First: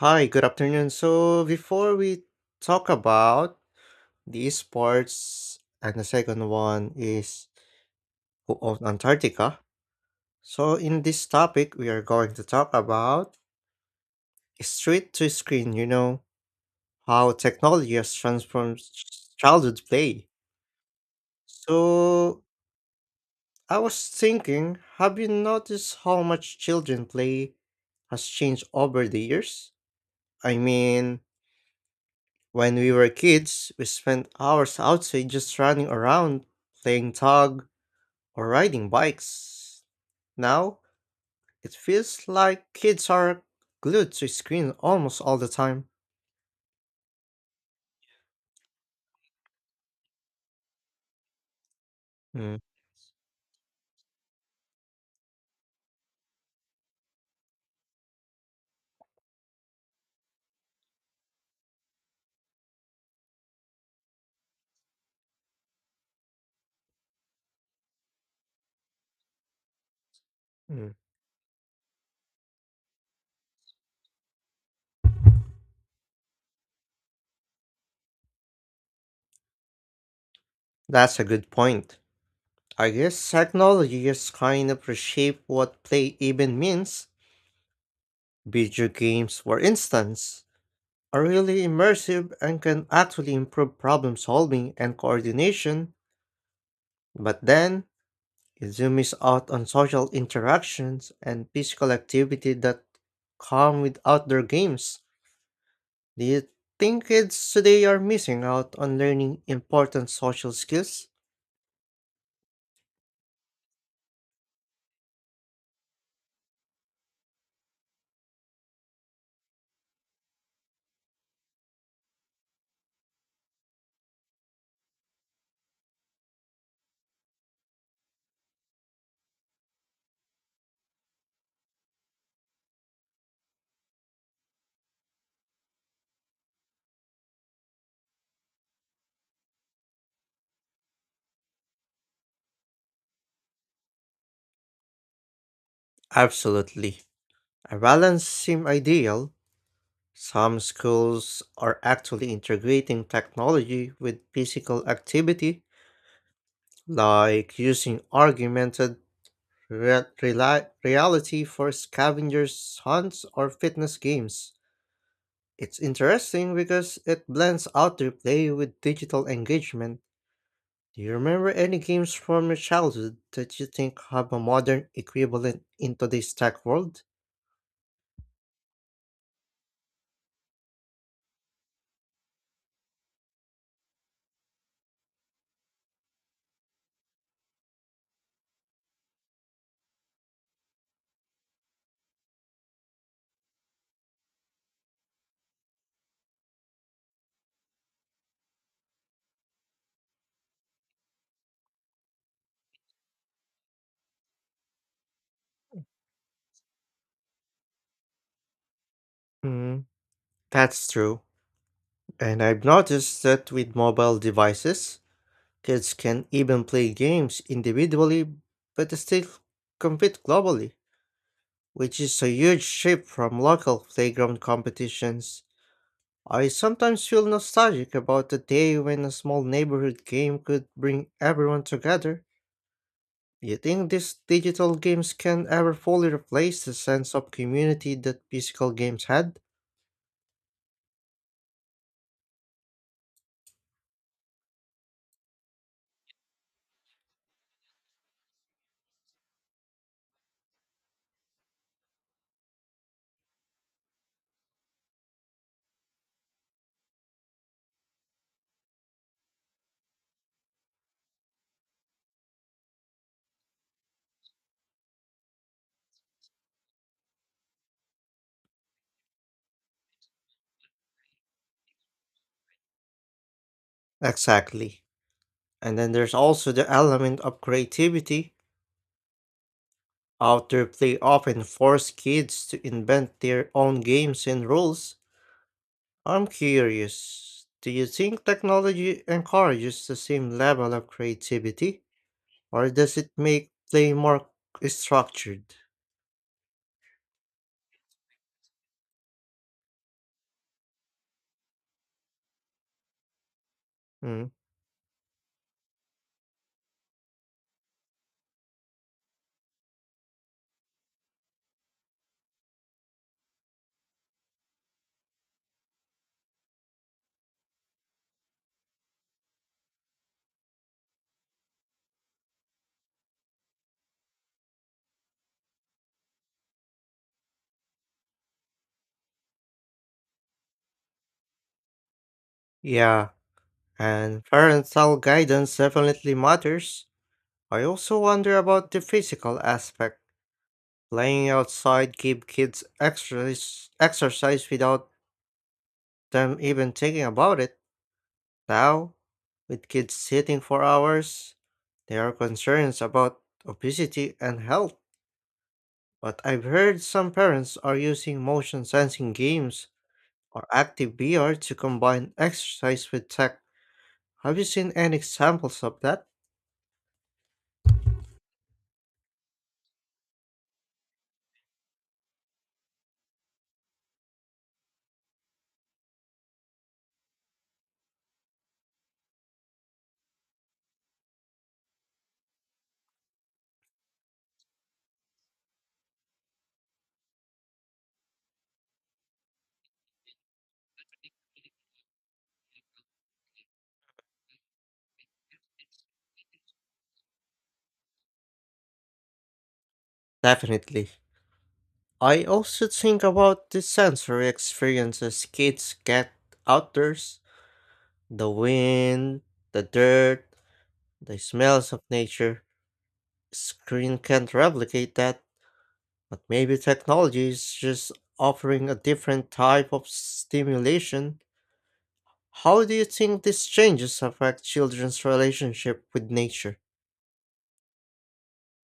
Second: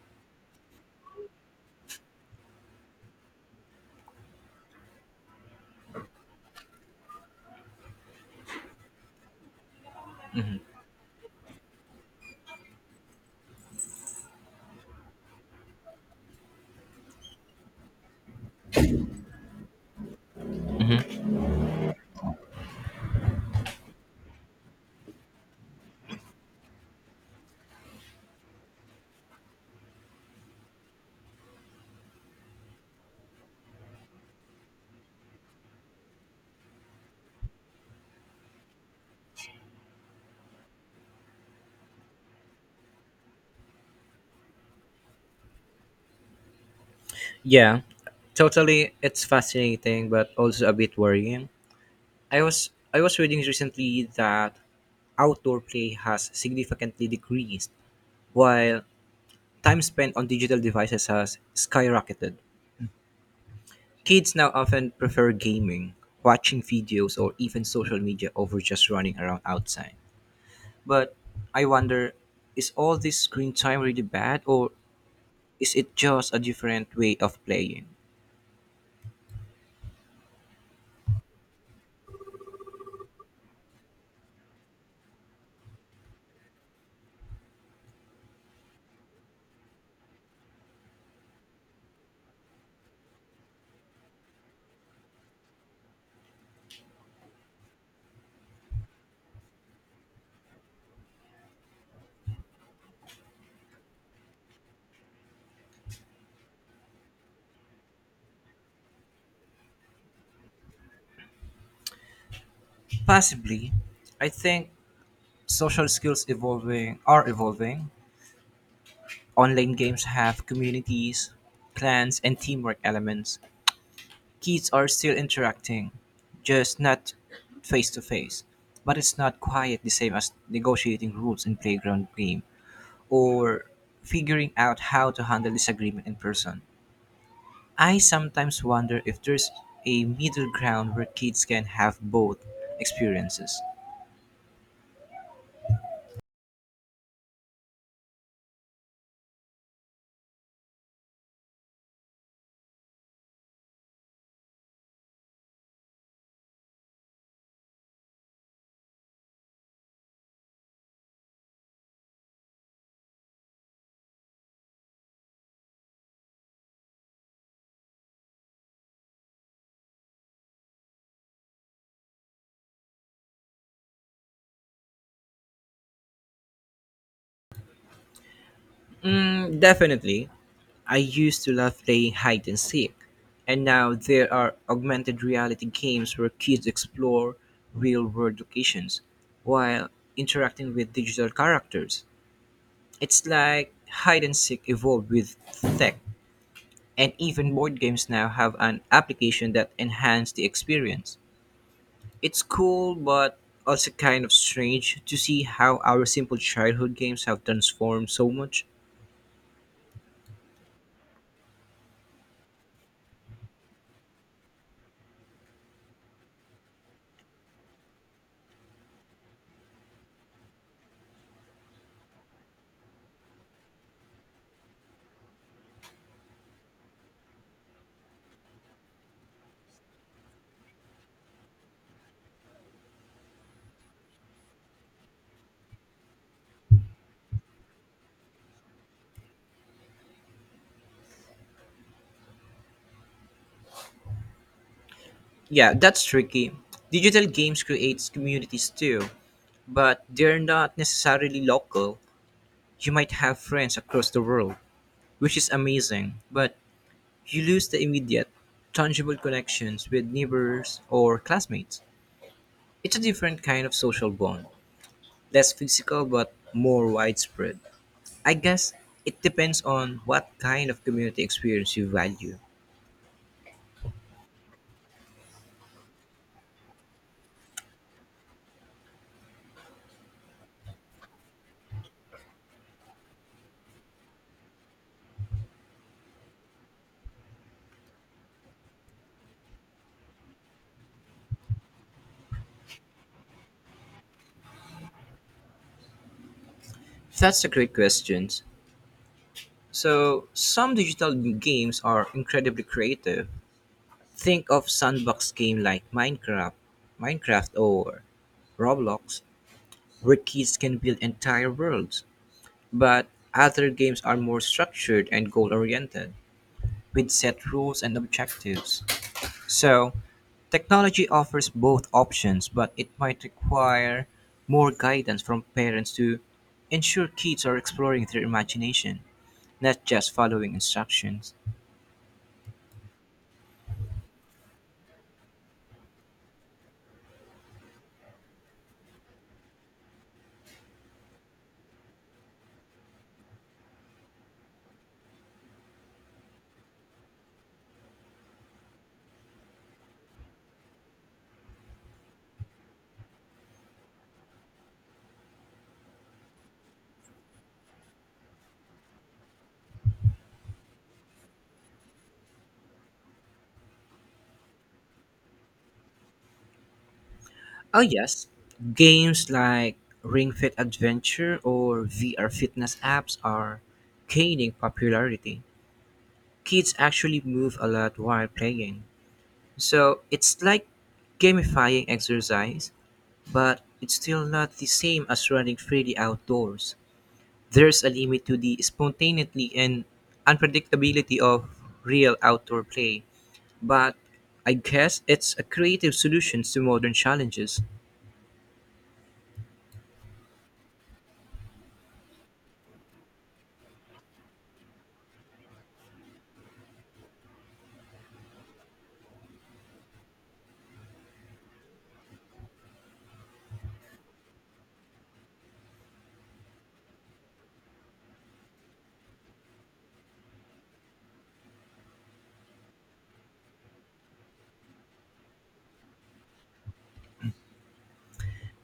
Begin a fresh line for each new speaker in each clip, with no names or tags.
Hi, good afternoon. So before we talk about the sports, and the second one is who owned Antarctica. So in this topic, we are going to talk about street to screen, how technology has transformed childhood play. So I was thinking, have you noticed how much children play has changed over the years? I mean, When we were kids, we spent hours outside just running around, playing tag, or riding bikes. Now, it feels like kids are glued to screen almost all the time.
Yeah, totally. It's fascinating, but also a bit worrying. I
Mm,
was I was reading recently that outdoor play has significantly decreased, while time spent on digital devices has skyrocketed. Kids now often prefer gaming, watching videos, or even social media over just running around outside.
mm.
But I wonder, is all this screen time really bad, or is it just a different way of playing?
That's a good point. I guess technology has kind of reshaped what play even means. Video games, for instance, are really immersive and can actually improve problem solving and coordination. But then, you do miss out on social interactions and physical activity that come with outdoor games. Do you think kids today are missing out on learning important social skills?
Possibly. I think social skills evolving are evolving. Online games have communities, clans, and teamwork elements. Kids are still interacting, just not face to face. But it's not quite the same as negotiating rules in playground game or figuring out how to handle disagreement in person. I sometimes wonder if there's a middle ground where kids can have both experiences.
Absolutely. A balance seems ideal. Some schools are actually integrating technology with physical activity, like using augmented reality for scavengers hunts or fitness games. It's interesting because it blends outdoor play with digital engagement. Do you remember any games from your childhood that you think have a modern equivalent in today's tech world?
Mm, definitely. I used to love playing hide and seek, and now there are augmented reality games where kids explore real world locations while interacting with digital characters. It's like hide and seek evolved with tech, and even board games now have an application that enhance the experience. It's cool, but also kind of strange to see how our simple childhood games have transformed so much.
Hmm, that's true. And I've noticed that with mobile devices, kids can even play games individually but still compete globally, which is a huge shift from local playground competitions. I sometimes feel nostalgic about the day when a small neighborhood game could bring everyone together. Do you think these digital games can ever fully replace the sense of community that physical games had?
Yeah, that's tricky. Digital games creates communities too, but they're not necessarily local. You might have friends across the world, which is amazing, but you lose the immediate, tangible connections with neighbors or classmates. It's a different kind of social bond, less physical but more widespread. I guess it depends on what kind of community experience you value.
Exactly. And then there's also the element of creativity. Outdoor play often force kids to invent their own games and rules. I'm curious, do you think technology encourages the same level of creativity? Or does it make play more structured?
That's a great question. So, some digital games are incredibly creative.
Mm,
Think of sandbox game like Minecraft or Roblox, where kids can build entire worlds. But other games are more structured and goal oriented, with set rules and objectives. So, technology offers both options, but it might require more guidance from parents to ensure kids are exploring their imagination, not just following instructions.
yeah, and parental guidance definitely matters. I also wonder about the physical aspect. Playing outside give kids exercise without them even thinking about it. Now, with kids sitting for hours, there are concerns about obesity and health. But I've heard some parents are using motion sensing games or active VR to combine exercise with tech. Have you seen any examples of that?
Oh, yes. Games like Ring Fit Adventure or VR fitness apps are gaining popularity. Kids actually move a lot while playing. So it's like gamifying exercise, but it's still not the same as running freely outdoors. There's a limit to the spontaneity and unpredictability of real outdoor play, but I guess it's a creative solution to modern challenges.
Definitely. I also think about the sensory experiences kids get outdoors, the wind, the dirt, the smells of nature. Screen can't replicate that, but maybe technology is just offering a different type of stimulation. How do you think these changes affect children's relationship with nature?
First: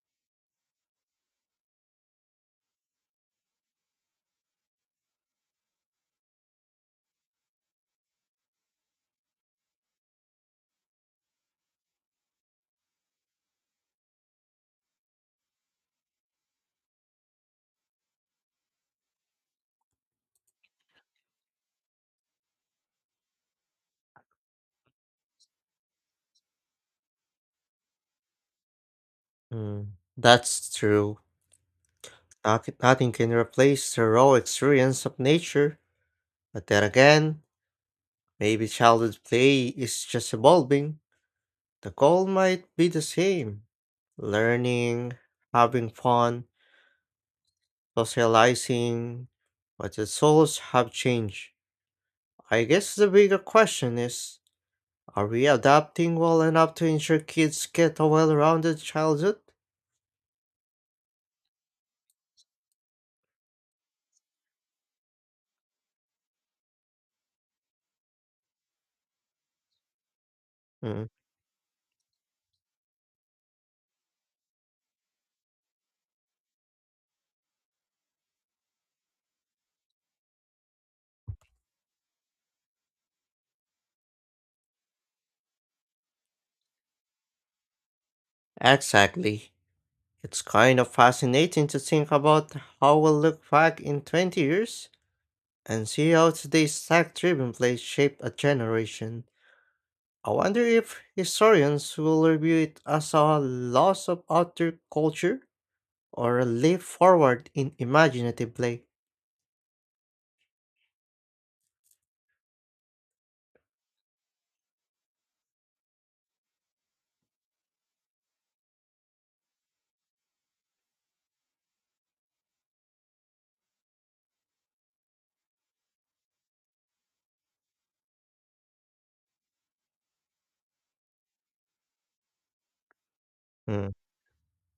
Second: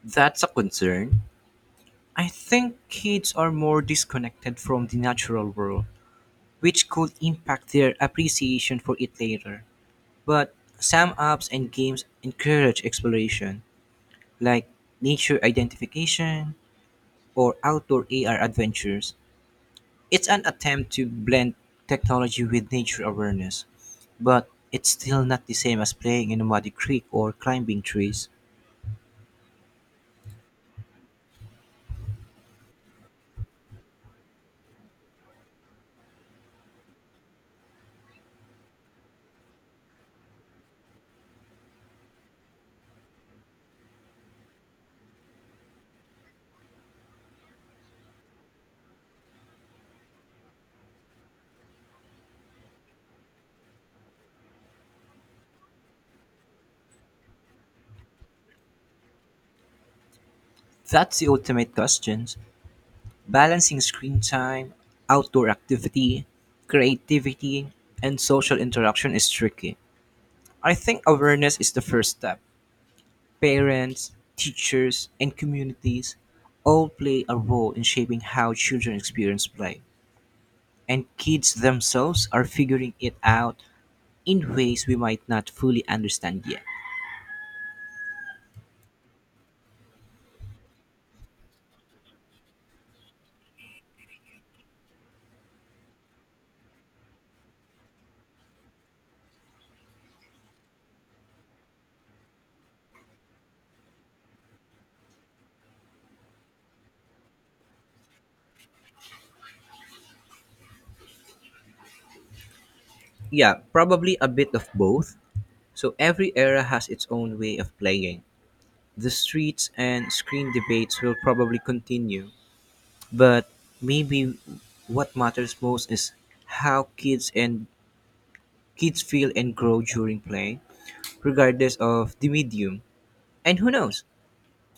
That's a concern. I think kids are more disconnected from the natural world, which could impact their appreciation for it later. But some apps and games encourage exploration, like nature identification or outdoor AR adventures. It's an attempt to blend technology with nature awareness, but it's still not the same as playing in a muddy creek or climbing trees.
Mm, that's true. Nothing can replace the raw experience of nature, but then again, maybe childhood play is just evolving. The goal might be the same: learning, having fun, socializing, but the souls have changed. I guess the bigger question is, are we adapting well enough to ensure kids get a well rounded childhood?
That's the ultimate question. Balancing screen time, outdoor activity, creativity, and social interaction is tricky. I think
Mm,
awareness is the first step. Parents, teachers, and communities all play a role in shaping how children experience play, and kids themselves are figuring it out in ways we might not fully understand yet.
Exactly. It's kind of fascinating to think about how we'll look back in 20 years and see how today's tech driven plays shape a generation. I wonder if historians will review it as a loss of outer culture or a leap forward in imaginative play.
Yeah, probably a bit of both. So every era has its own way of playing. The streets and screen debates will probably continue, but maybe what matters most is how kids feel and grow during play, regardless of the medium. And who
Mm,
knows?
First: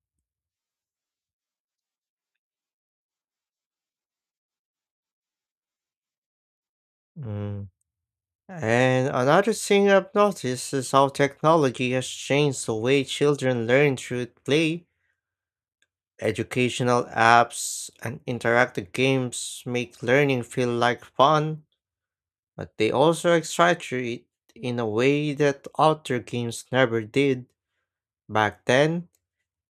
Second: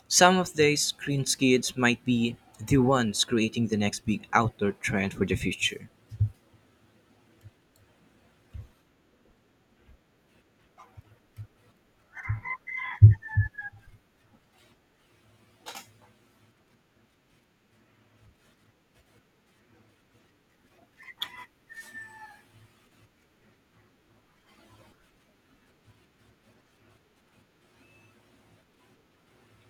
Some of these screen kids might be the ones creating the next big outdoor trend for the future.
mm. And another thing I've noticed is how technology has changed the way children learn through play. Educational apps and interactive games make learning feel like fun, but they also excite it in a way that other games never did. Back then,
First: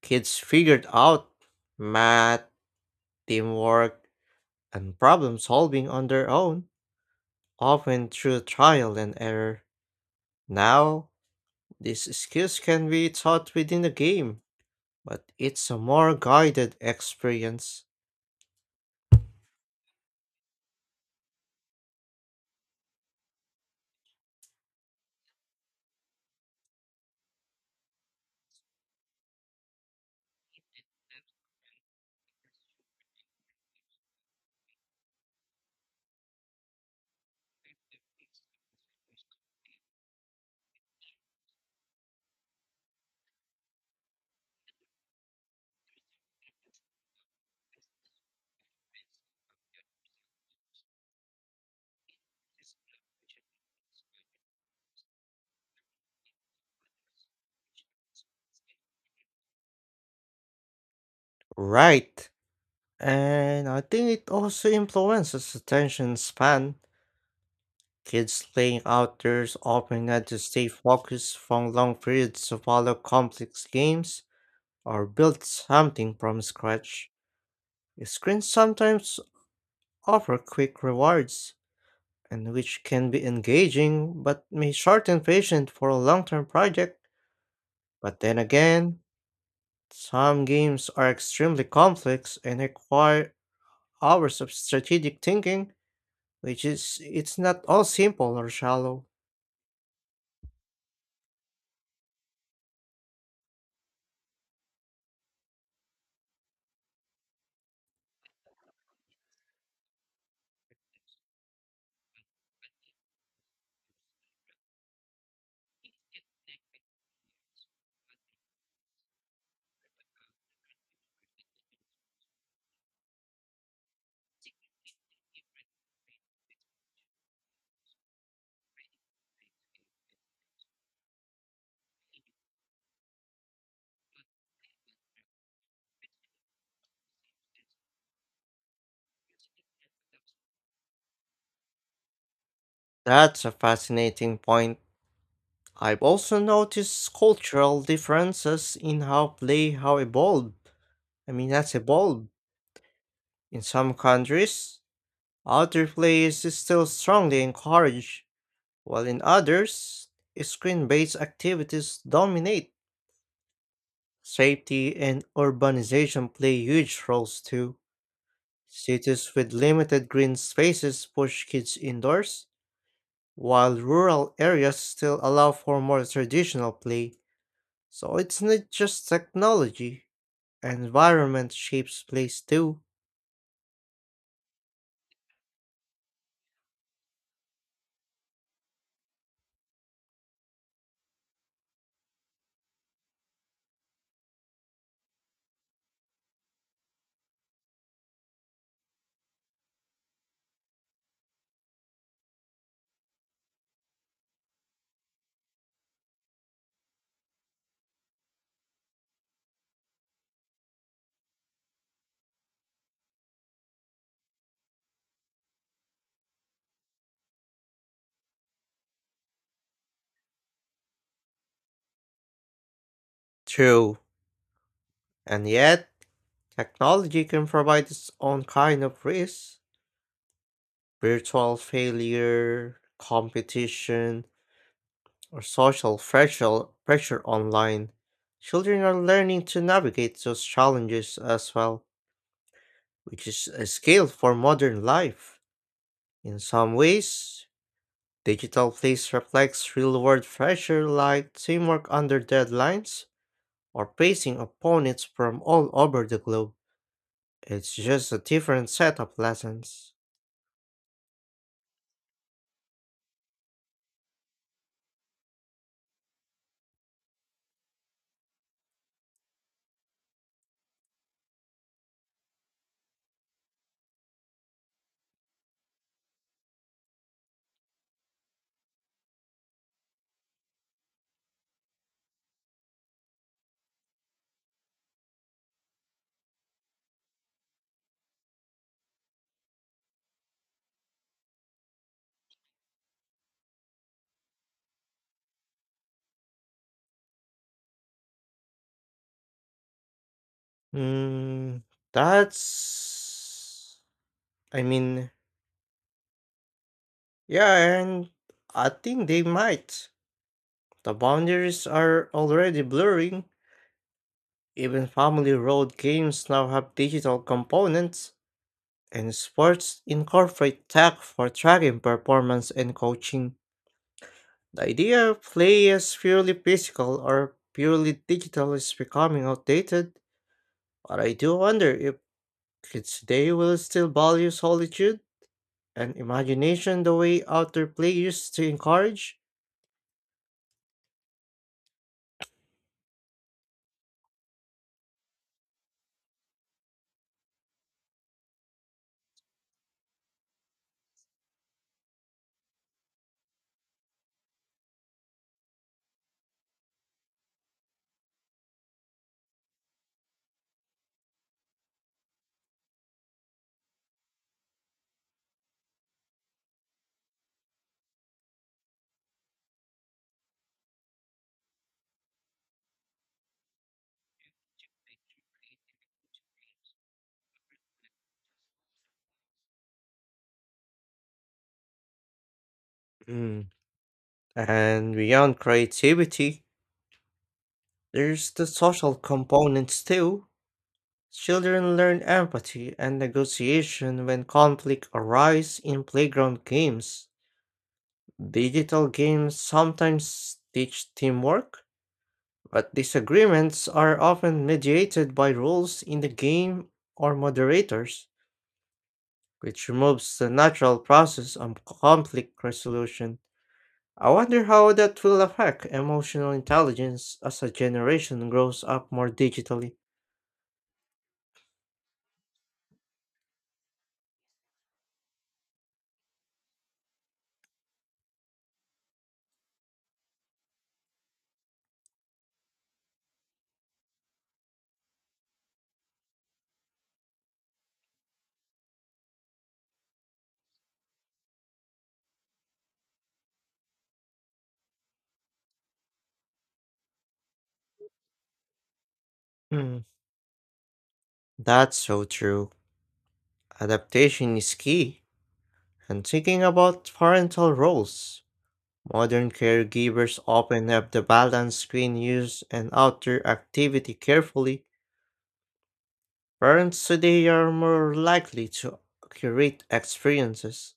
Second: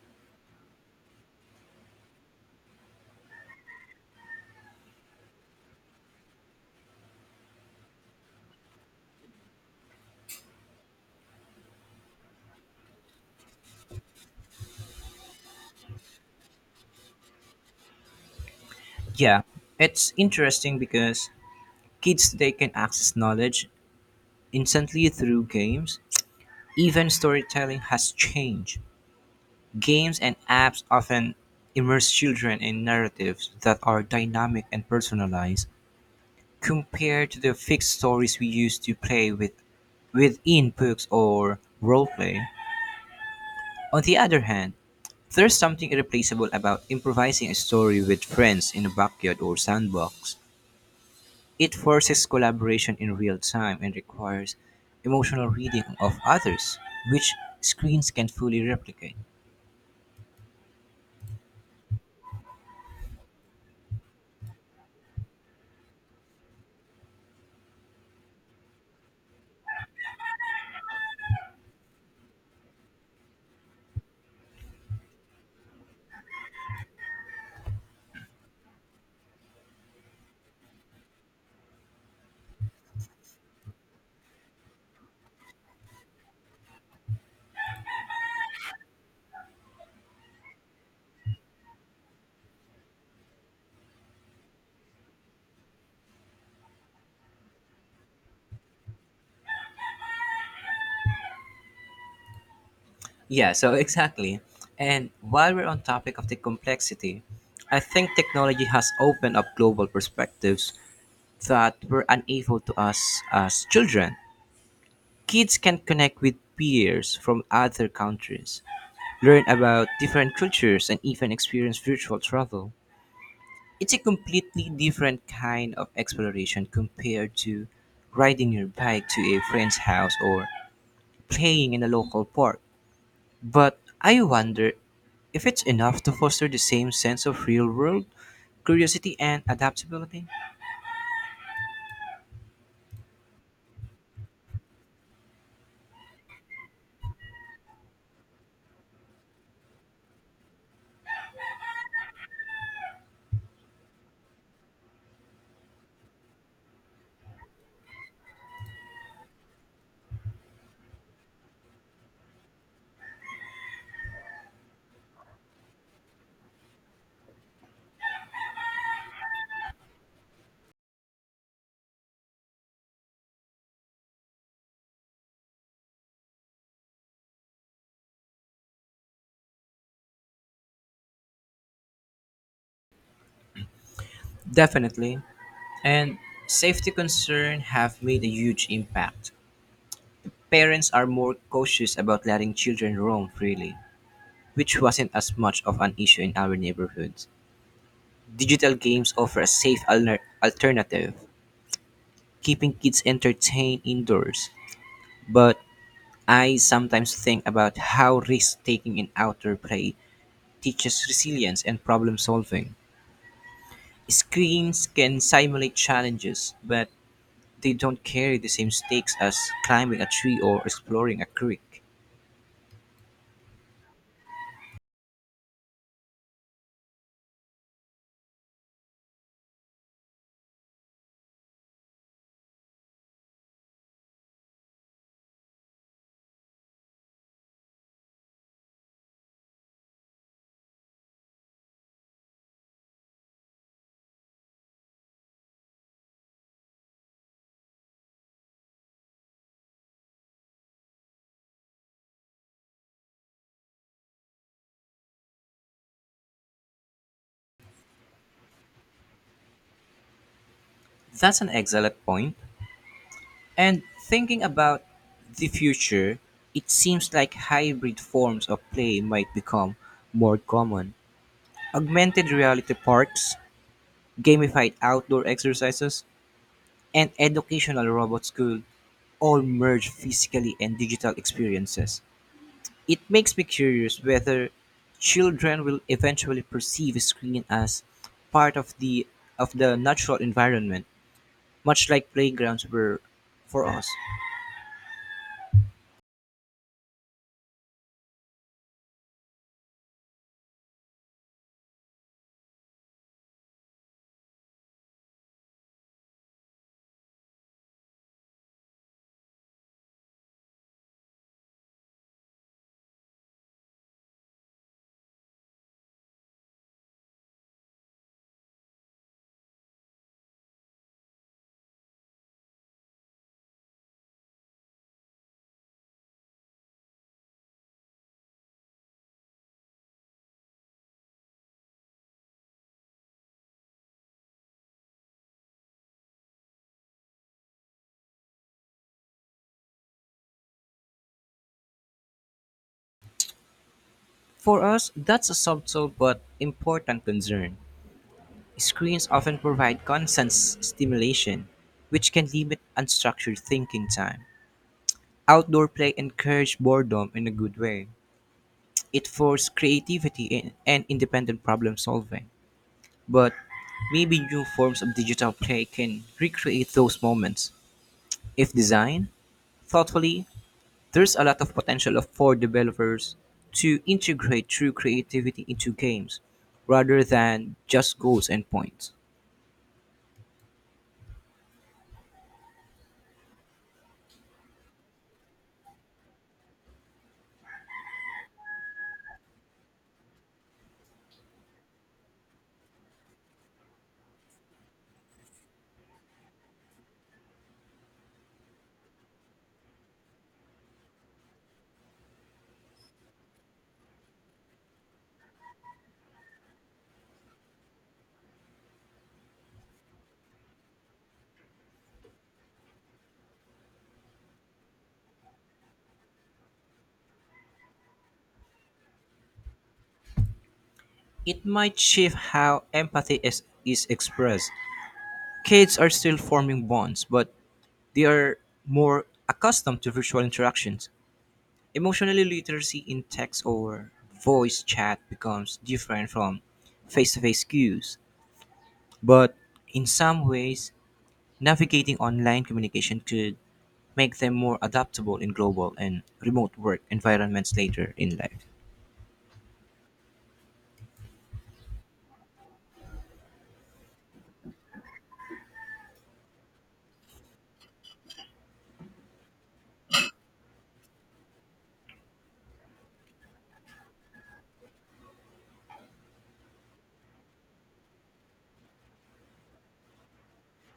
kids figured out math, teamwork, and problem solving on their own, often through trial and error. Now, these skills can be taught within a game, but it's a more guided experience.
Yeah, it's interesting because kids today can access knowledge instantly through games. Even storytelling has changed. Games and apps often immerse children in narratives that are dynamic and personalized, compared to the fixed stories we used to play with within books or roleplay. On the other hand, there's something irreplaceable about improvising a story with friends in a backyard or sandbox. It forces collaboration in real time and requires emotional reading of others, which screens can fully replicate.
Right. And I think it also influences attention span. Kids playing outdoors often had to stay focused for long periods to follow complex games or build something from scratch. Screens sometimes offer quick rewards, and which can be engaging but may shorten patience for a long-term project. But then again, some games are extremely complex and require hours of strategic thinking, which is, it's not all simple or shallow.
Yeah, so exactly. And while we're on topic of the complexity, I think technology has opened up global perspectives that were unable to us as children. Kids can connect with peers from other countries, learn about different cultures, and even experience virtual travel. It's a completely different kind of exploration compared to riding your bike to a friend's house or playing in a local park. But I wonder if it's enough to foster the same sense of real world curiosity and adaptability.
That's a fascinating point. I've also noticed cultural differences in how play how evolved. I mean, that's evolved. In some countries, outdoor play is still strongly encouraged, while in others, screen-based activities dominate. Safety and urbanization play huge roles too. Cities with limited green spaces push kids indoors, while rural areas still allow for more traditional play. So it's not just technology. Environment shapes place too.
Definitely. And safety concerns have made a huge impact. Parents are more cautious about letting children roam freely, which wasn't as much of an issue in our neighborhoods. Digital games offer a safe alternative, keeping kids entertained indoors. But I sometimes think about how risk taking in outdoor play teaches resilience and problem solving. Screens can simulate challenges, but they don't carry the same stakes as climbing a tree or exploring a creek.
True. And yet, technology can provide its own kind of risk. Virtual failure, competition, or social pressure online. Children are learning to navigate those challenges as well, which is a skill for modern life. In some ways, digital place reflects real world pressure like teamwork under deadlines or facing opponents from all over the globe. It's just a different set of lessons.
That's an excellent point. And thinking about the future, it seems like hybrid forms of play might become more common. Augmented reality parks, gamified outdoor exercises, and educational robots could all merge physically and digital experiences. It makes me curious whether children will eventually perceive a screen as part of the natural environment, much like playgrounds were for us.
Hmm, that's. I mean, yeah, and I think they might. The boundaries are already blurring. Even family road games now have digital components, and sports incorporate tech for tracking performance and coaching. The idea of play as purely physical or purely digital is becoming outdated. But I do wonder if kids today will still value solitude and imagination the way outdoor play used to encourage.
For us, that's a subtle but important concern. Screens often provide constant stimulation, which can limit unstructured thinking time. Outdoor play encouraged boredom in a good way. It forced creativity and independent problem solving. But maybe new forms of digital play can recreate those moments. If designed thoughtfully, there's a lot of potential for developers to integrate true creativity into games rather than just goals and points.
Mm. And beyond creativity, there's the social components too. Children learn empathy and negotiation when conflict arise in playground games. Digital games sometimes teach teamwork, but disagreements are often mediated by rules in the game or moderators, which removes the natural process of conflict resolution. I wonder how that will affect emotional intelligence as a generation grows up more digitally.
It might shift how empathy is expressed. Kids are still forming bonds, but they are more accustomed to virtual interactions. Emotional literacy in text or voice chat becomes different from face to face cues, but in some ways, navigating online communication could make them more adaptable in global and remote work environments later in life.
Hmm, that's so true. Adaptation is key. And thinking about parental roles, modern caregivers often have to balance screen use and outdoor activity carefully. Parents today are more likely to curate experiences,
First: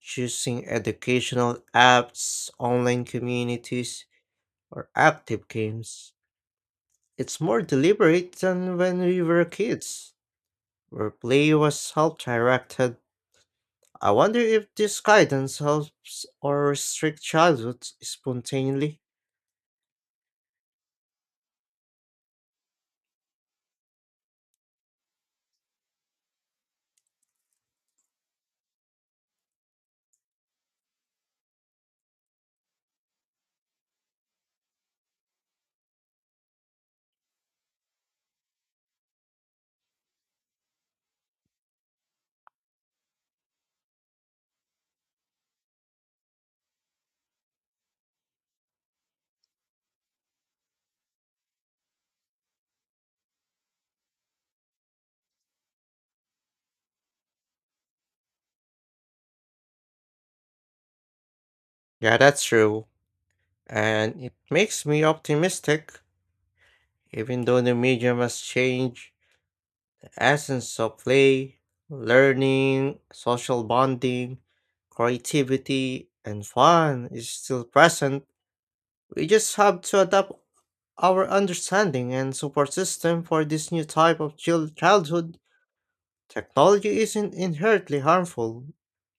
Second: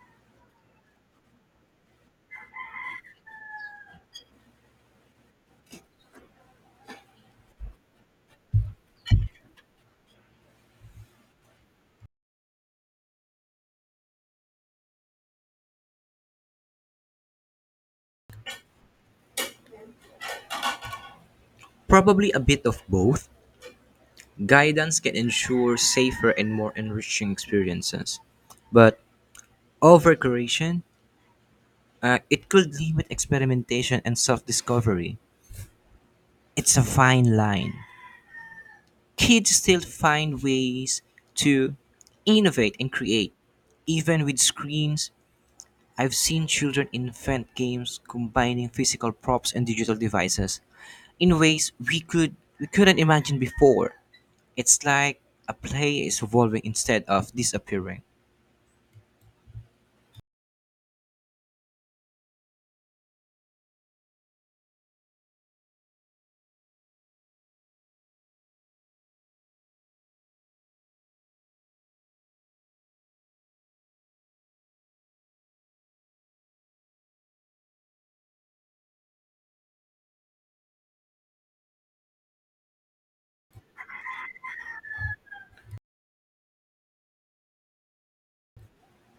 choosing educational apps, online communities, or active games. It's more deliberate than when we were kids, where play was self directed. I wonder if this guidance helps or restricts childhood spontaneously.
Probably a bit of both. Guidance can ensure safer and more enriching experiences, but overcorrection, it could limit experimentation and self discovery. It's a fine line. Kids still find ways to innovate and create, even with screens. I've seen children invent games combining physical props and digital devices in ways we couldn't imagine before. It's like a play is evolving instead of disappearing.
Yeah, that's true. And it makes me optimistic, even though the medium has changed. Essence of play, learning, social bonding, creativity, and fun is still present. We just have to adapt our understanding and support system for this new type of childhood. Technology isn't inherently harmful.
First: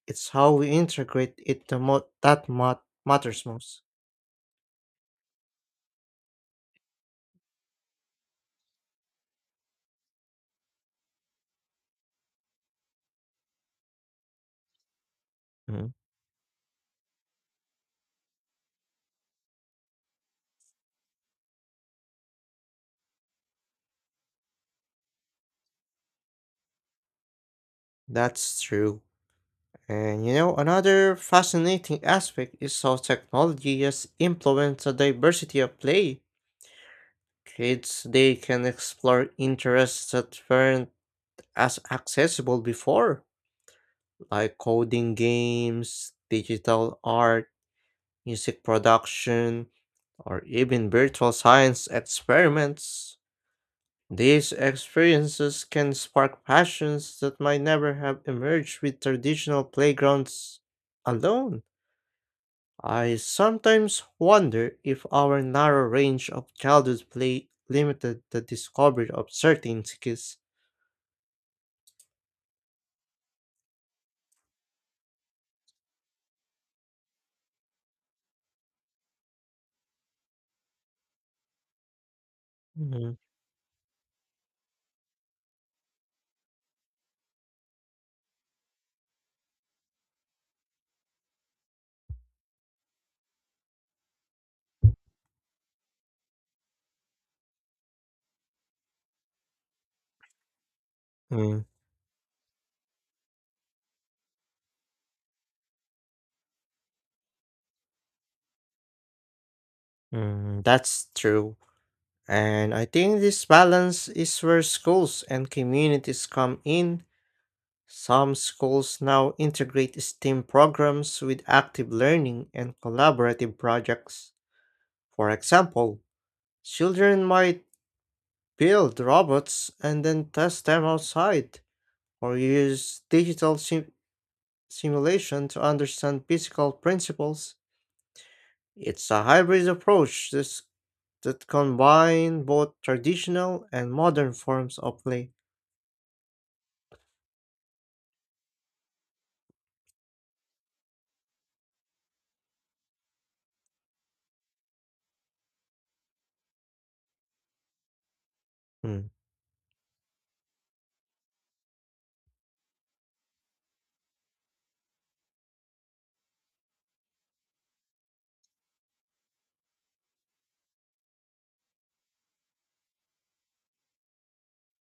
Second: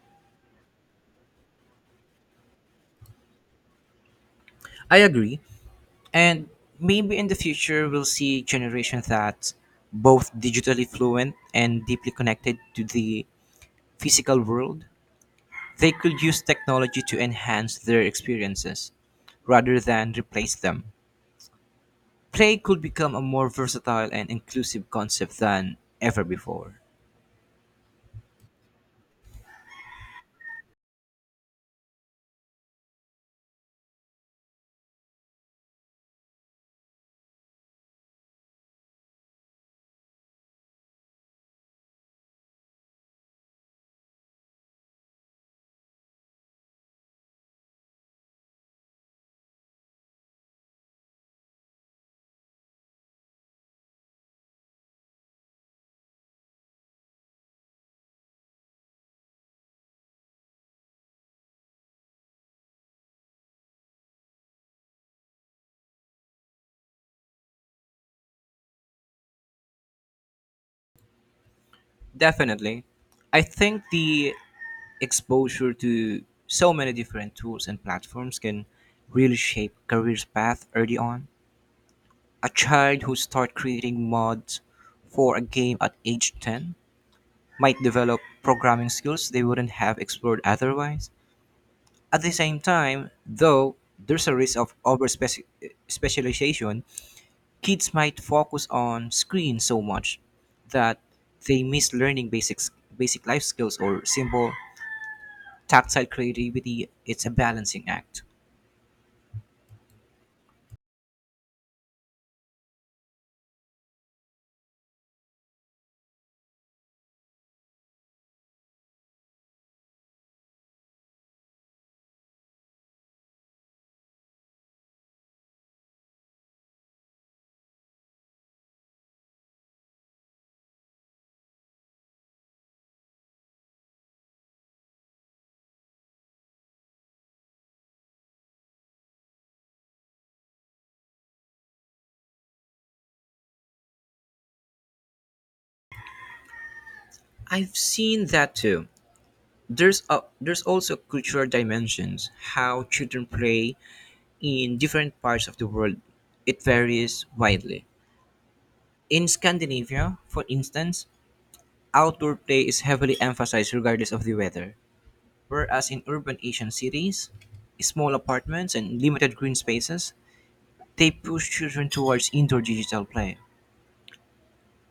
It's how we integrate it that matters most.
I agree, and maybe in the future we'll see generations that both digitally fluent and deeply connected to the physical world. They
Mhm.
could use technology to enhance their experiences rather than replace them. Play could become a more versatile and inclusive concept than ever before.
That's true. And another fascinating aspect is how technology has influenced the diversity of play. Kids, they can explore interests that weren't as accessible before, like coding games, digital art, music production, or even virtual science experiments. These experiences can spark passions that might never have emerged with traditional playgrounds alone. I sometimes wonder if our narrow range of childhood play limited the discovery of certain skills.
Definitely. I think the exposure to so many different tools and platforms can really shape career's path early on. A child who
Mhm.
starts creating mods for a game at age 10 might develop programming skills they wouldn't have explored otherwise. At the same time, though, there's a risk of over specialization, kids might focus on screens so much that
Mm,
they miss learning basic life skills or simple tactile creativity. It's a balancing act.
that's true. And I think this balance is where schools and communities come in. Some schools now integrate STEAM programs with active learning and collaborative projects. For example, children might build robots and then test them outside, or use digital simulation to understand physical principles. It's a hybrid approach that combines both traditional and modern forms of play.
I've seen that too. There's also cultural dimensions. How children play in different parts of the world, it varies widely.
Mm,
In Scandinavia, for instance, outdoor play is heavily emphasized regardless of the weather. Whereas in urban Asian cities, small apartments and limited green spaces, they push children towards indoor digital play.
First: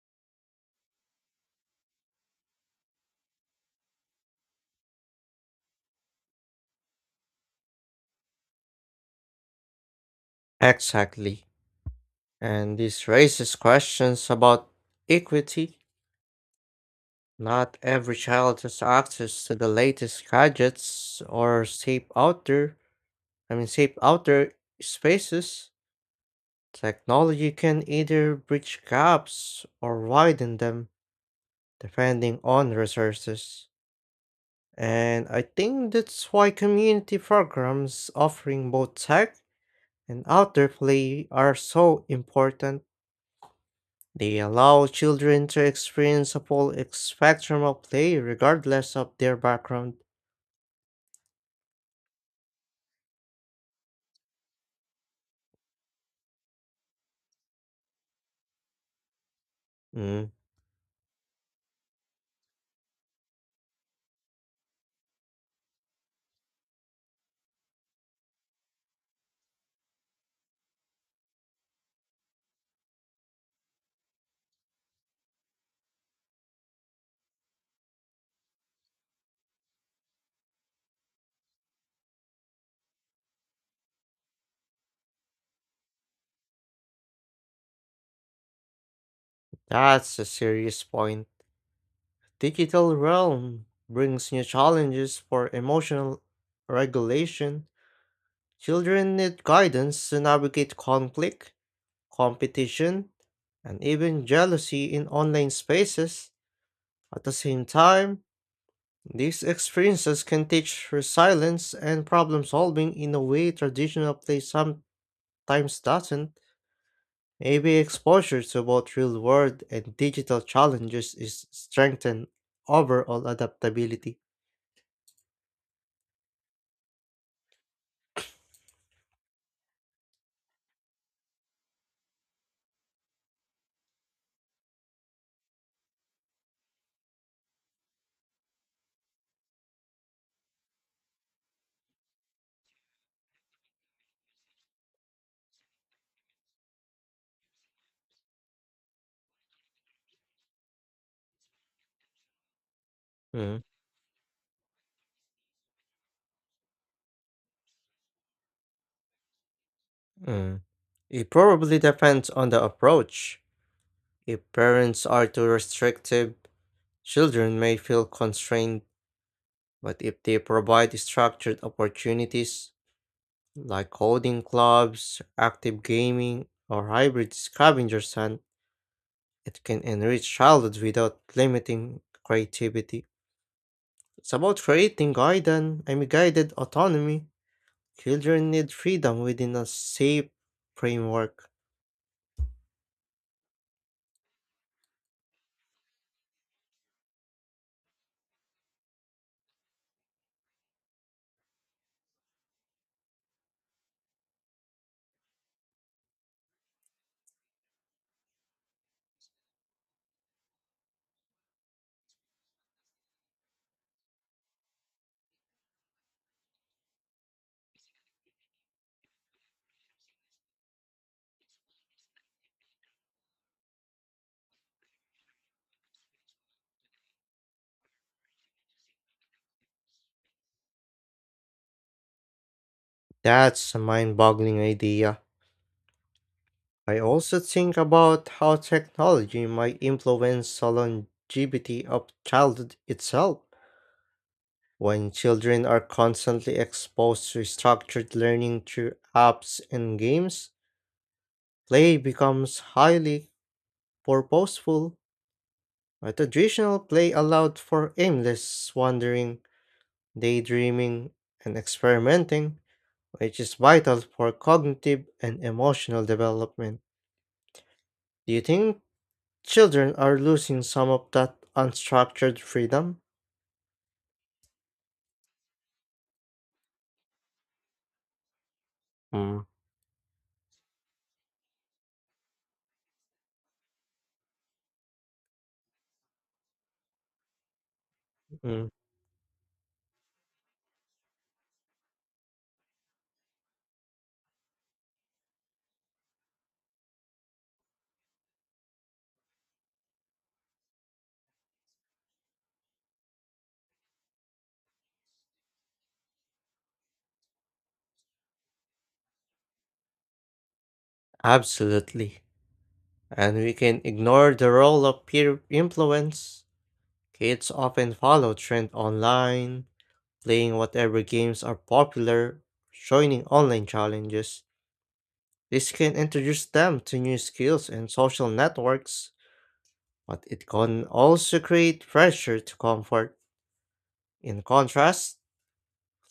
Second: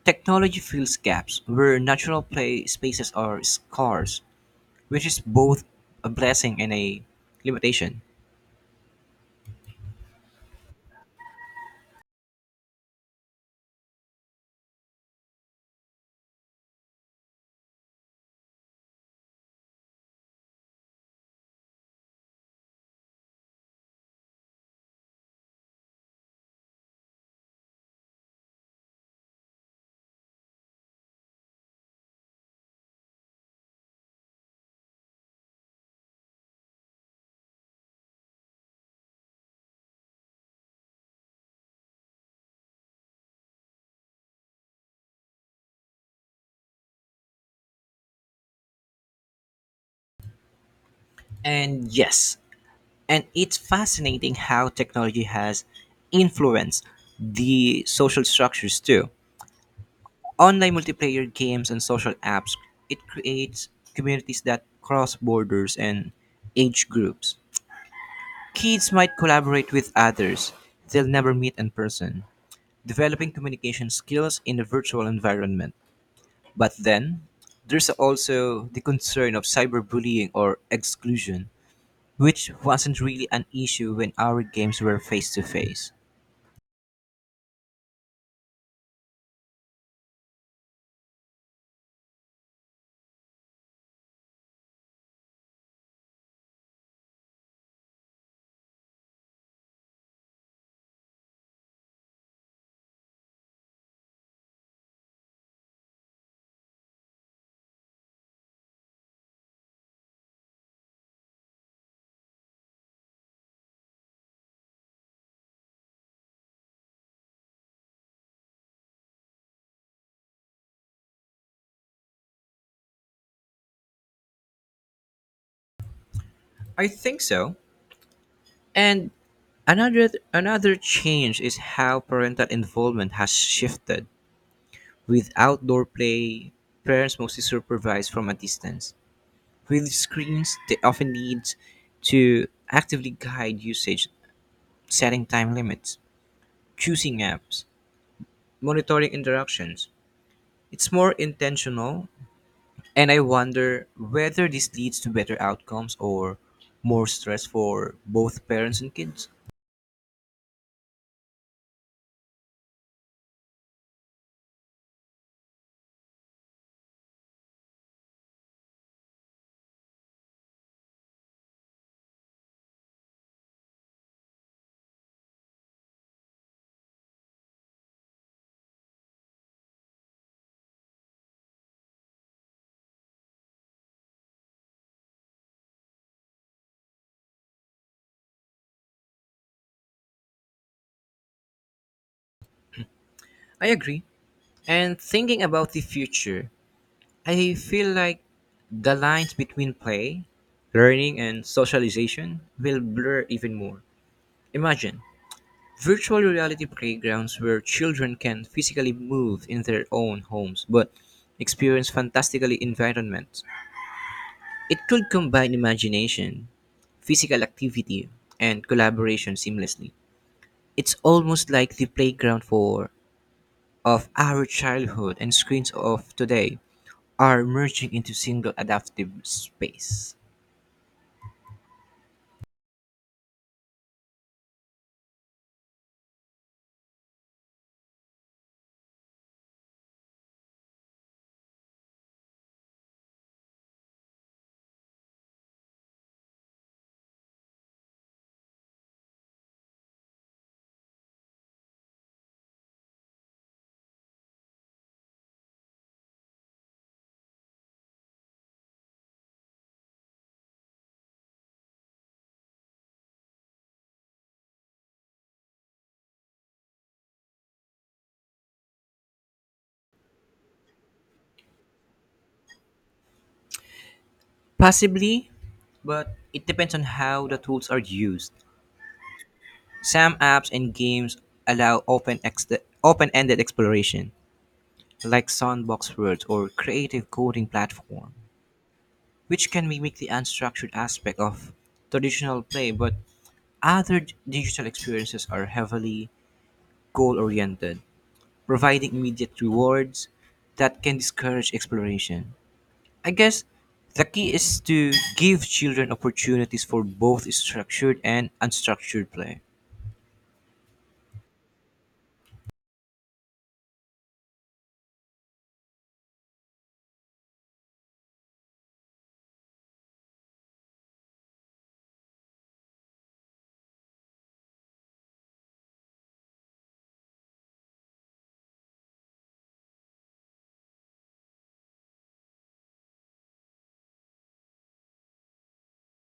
Technology fills gaps where natural play spaces are scarce, which is both a blessing and a limitation.
Exactly. And this raises questions about equity. Not every child has access to the latest gadgets or safe outdoor spaces. Technology can either bridge gaps or widen them, depending on resources. And I think that's why community programs offering both tech and outdoor play are so important. They allow children to experience a full spectrum of play regardless of their background.
And yes, and it's fascinating how technology has influenced the social structures too.
Mm,
Online multiplayer games and social apps, it creates communities that cross borders and age groups. Kids might collaborate with others they'll never meet in person, developing communication skills in a virtual environment. But then, there's also the concern of cyberbullying or exclusion, which wasn't really an issue when our games were face to face.
that's a serious point. Digital realm brings new challenges for emotional regulation. Children need guidance to navigate conflict, competition, and even jealousy in online spaces. At the same time, these experiences can teach resilience and problem solving in a way traditional play sometimes doesn't. Maybe exposure to both real world and digital challenges is strengthened overall adaptability.
I think so. And another change is how parental involvement has shifted. With outdoor play, parents mostly supervise from a distance. With screens, they often need to actively guide usage, setting time limits, choosing apps, monitoring interactions. It's more intentional, and I
Mm,
wonder whether this leads to better outcomes or more stress for both parents and kids.
mm. It probably depends on the approach. If parents are too restrictive, children may feel constrained, but if they provide structured opportunities like coding clubs, active gaming, or hybrid scavenger hunt, it can enrich childhood without limiting creativity. It's about creating guidance, I mean guided autonomy. Children need freedom within a safe framework.
I agree. And thinking about the future, I feel like the lines between play, learning, and socialization will blur even more. Imagine virtual reality playgrounds where children can physically move in their own homes but experience fantastically environments. It could combine imagination, physical activity, and collaboration seamlessly. It's almost like the playground for of our childhood and screens of today are merging into single adaptive space.
That's a mind-boggling idea. I also think about how technology might influence the longevity of childhood itself. When children are constantly exposed to structured learning through apps and games, play becomes highly purposeful. A traditional play allowed for aimless wandering, daydreaming, and experimenting, which is vital for cognitive and emotional development. Do you think children are losing some of that unstructured freedom?
Possibly, but it depends on how the tools are used.
Mm,
Some apps and games allow open-ended exploration, like sandbox worlds or creative coding platform,
Mm,
which can mimic the unstructured aspect of traditional play, but other digital experiences are heavily goal-oriented, providing immediate rewards that can discourage exploration. I guess the key is to give children opportunities for both structured and unstructured play.
absolutely. And we can ignore the role of peer influence. Kids often follow trend online, playing whatever games are popular, joining online challenges. This can introduce them to new skills and social networks, but it can also create pressure to comfort. In contrast,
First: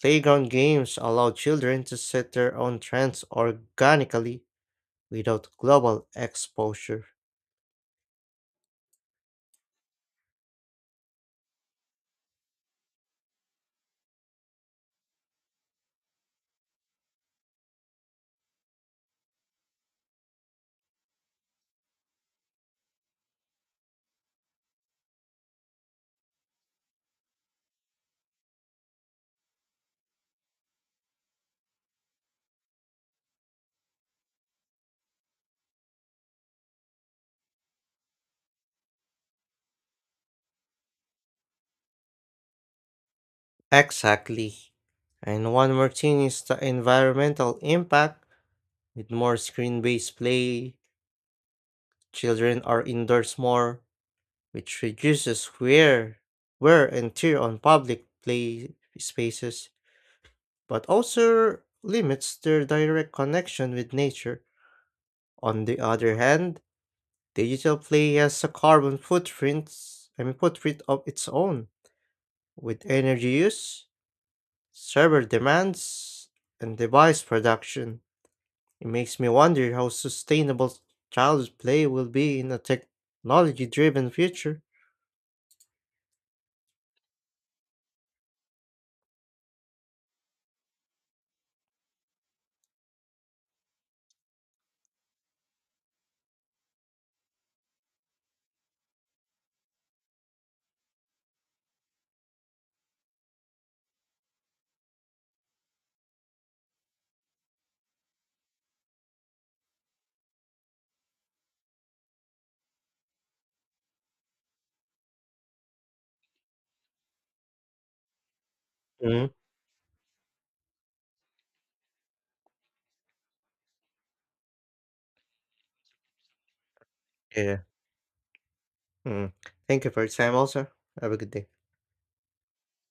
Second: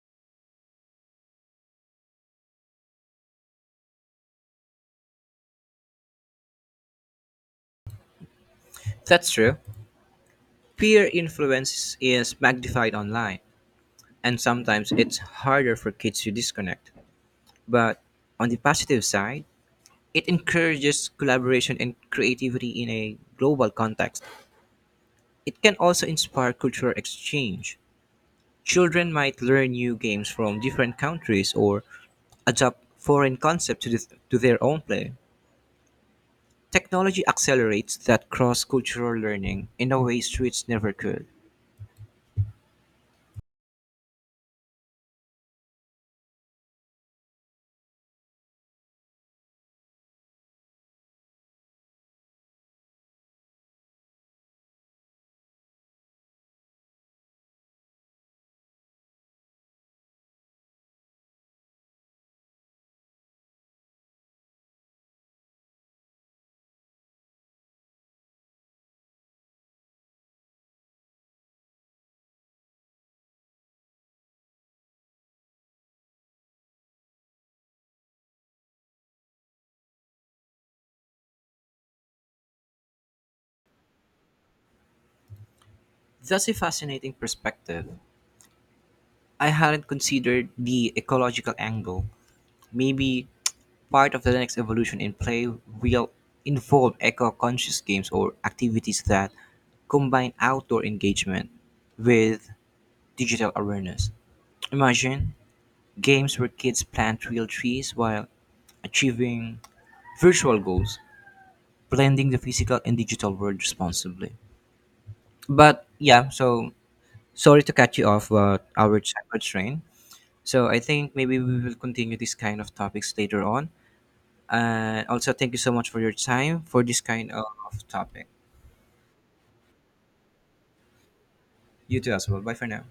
playground games allow children to set their own trends organically without global exposure.
That's true. Peer influence is magnified online, and sometimes it's harder for kids to disconnect. But on the positive side, it encourages collaboration and creativity in a global context. It can also inspire cultural exchange. Children might learn new games from different countries or adopt foreign concepts to their own play. Technology accelerates that cross cultural learning in a way streets never could.
Exactly. And one more thing is the environmental impact. With more screen based play, children are indoors more, which reduces wear and tear on public play spaces, but also limits their direct connection with nature. On the other hand, digital play has a carbon footprint. I mean footprint of its own, with energy use, server demands, and device production. It makes me wonder how sustainable child's play will be in a technology driven future.
That's a fascinating perspective. I hadn't considered the ecological angle. Maybe part of the next evolution in play will involve eco conscious games or activities that combine outdoor engagement with digital awareness. Imagine games where kids plant real trees while achieving virtual goals, blending the physical and digital world responsibly. But yeah, so sorry to cut you off but our
Mhm.
childhood train. So I think maybe we will continue this kind of topics later on. And also, thank you so much for your time for this kind of
Yeah.
topic.
Mm. Thank you for your time also. Have a good day.
You too as well. Bye for now.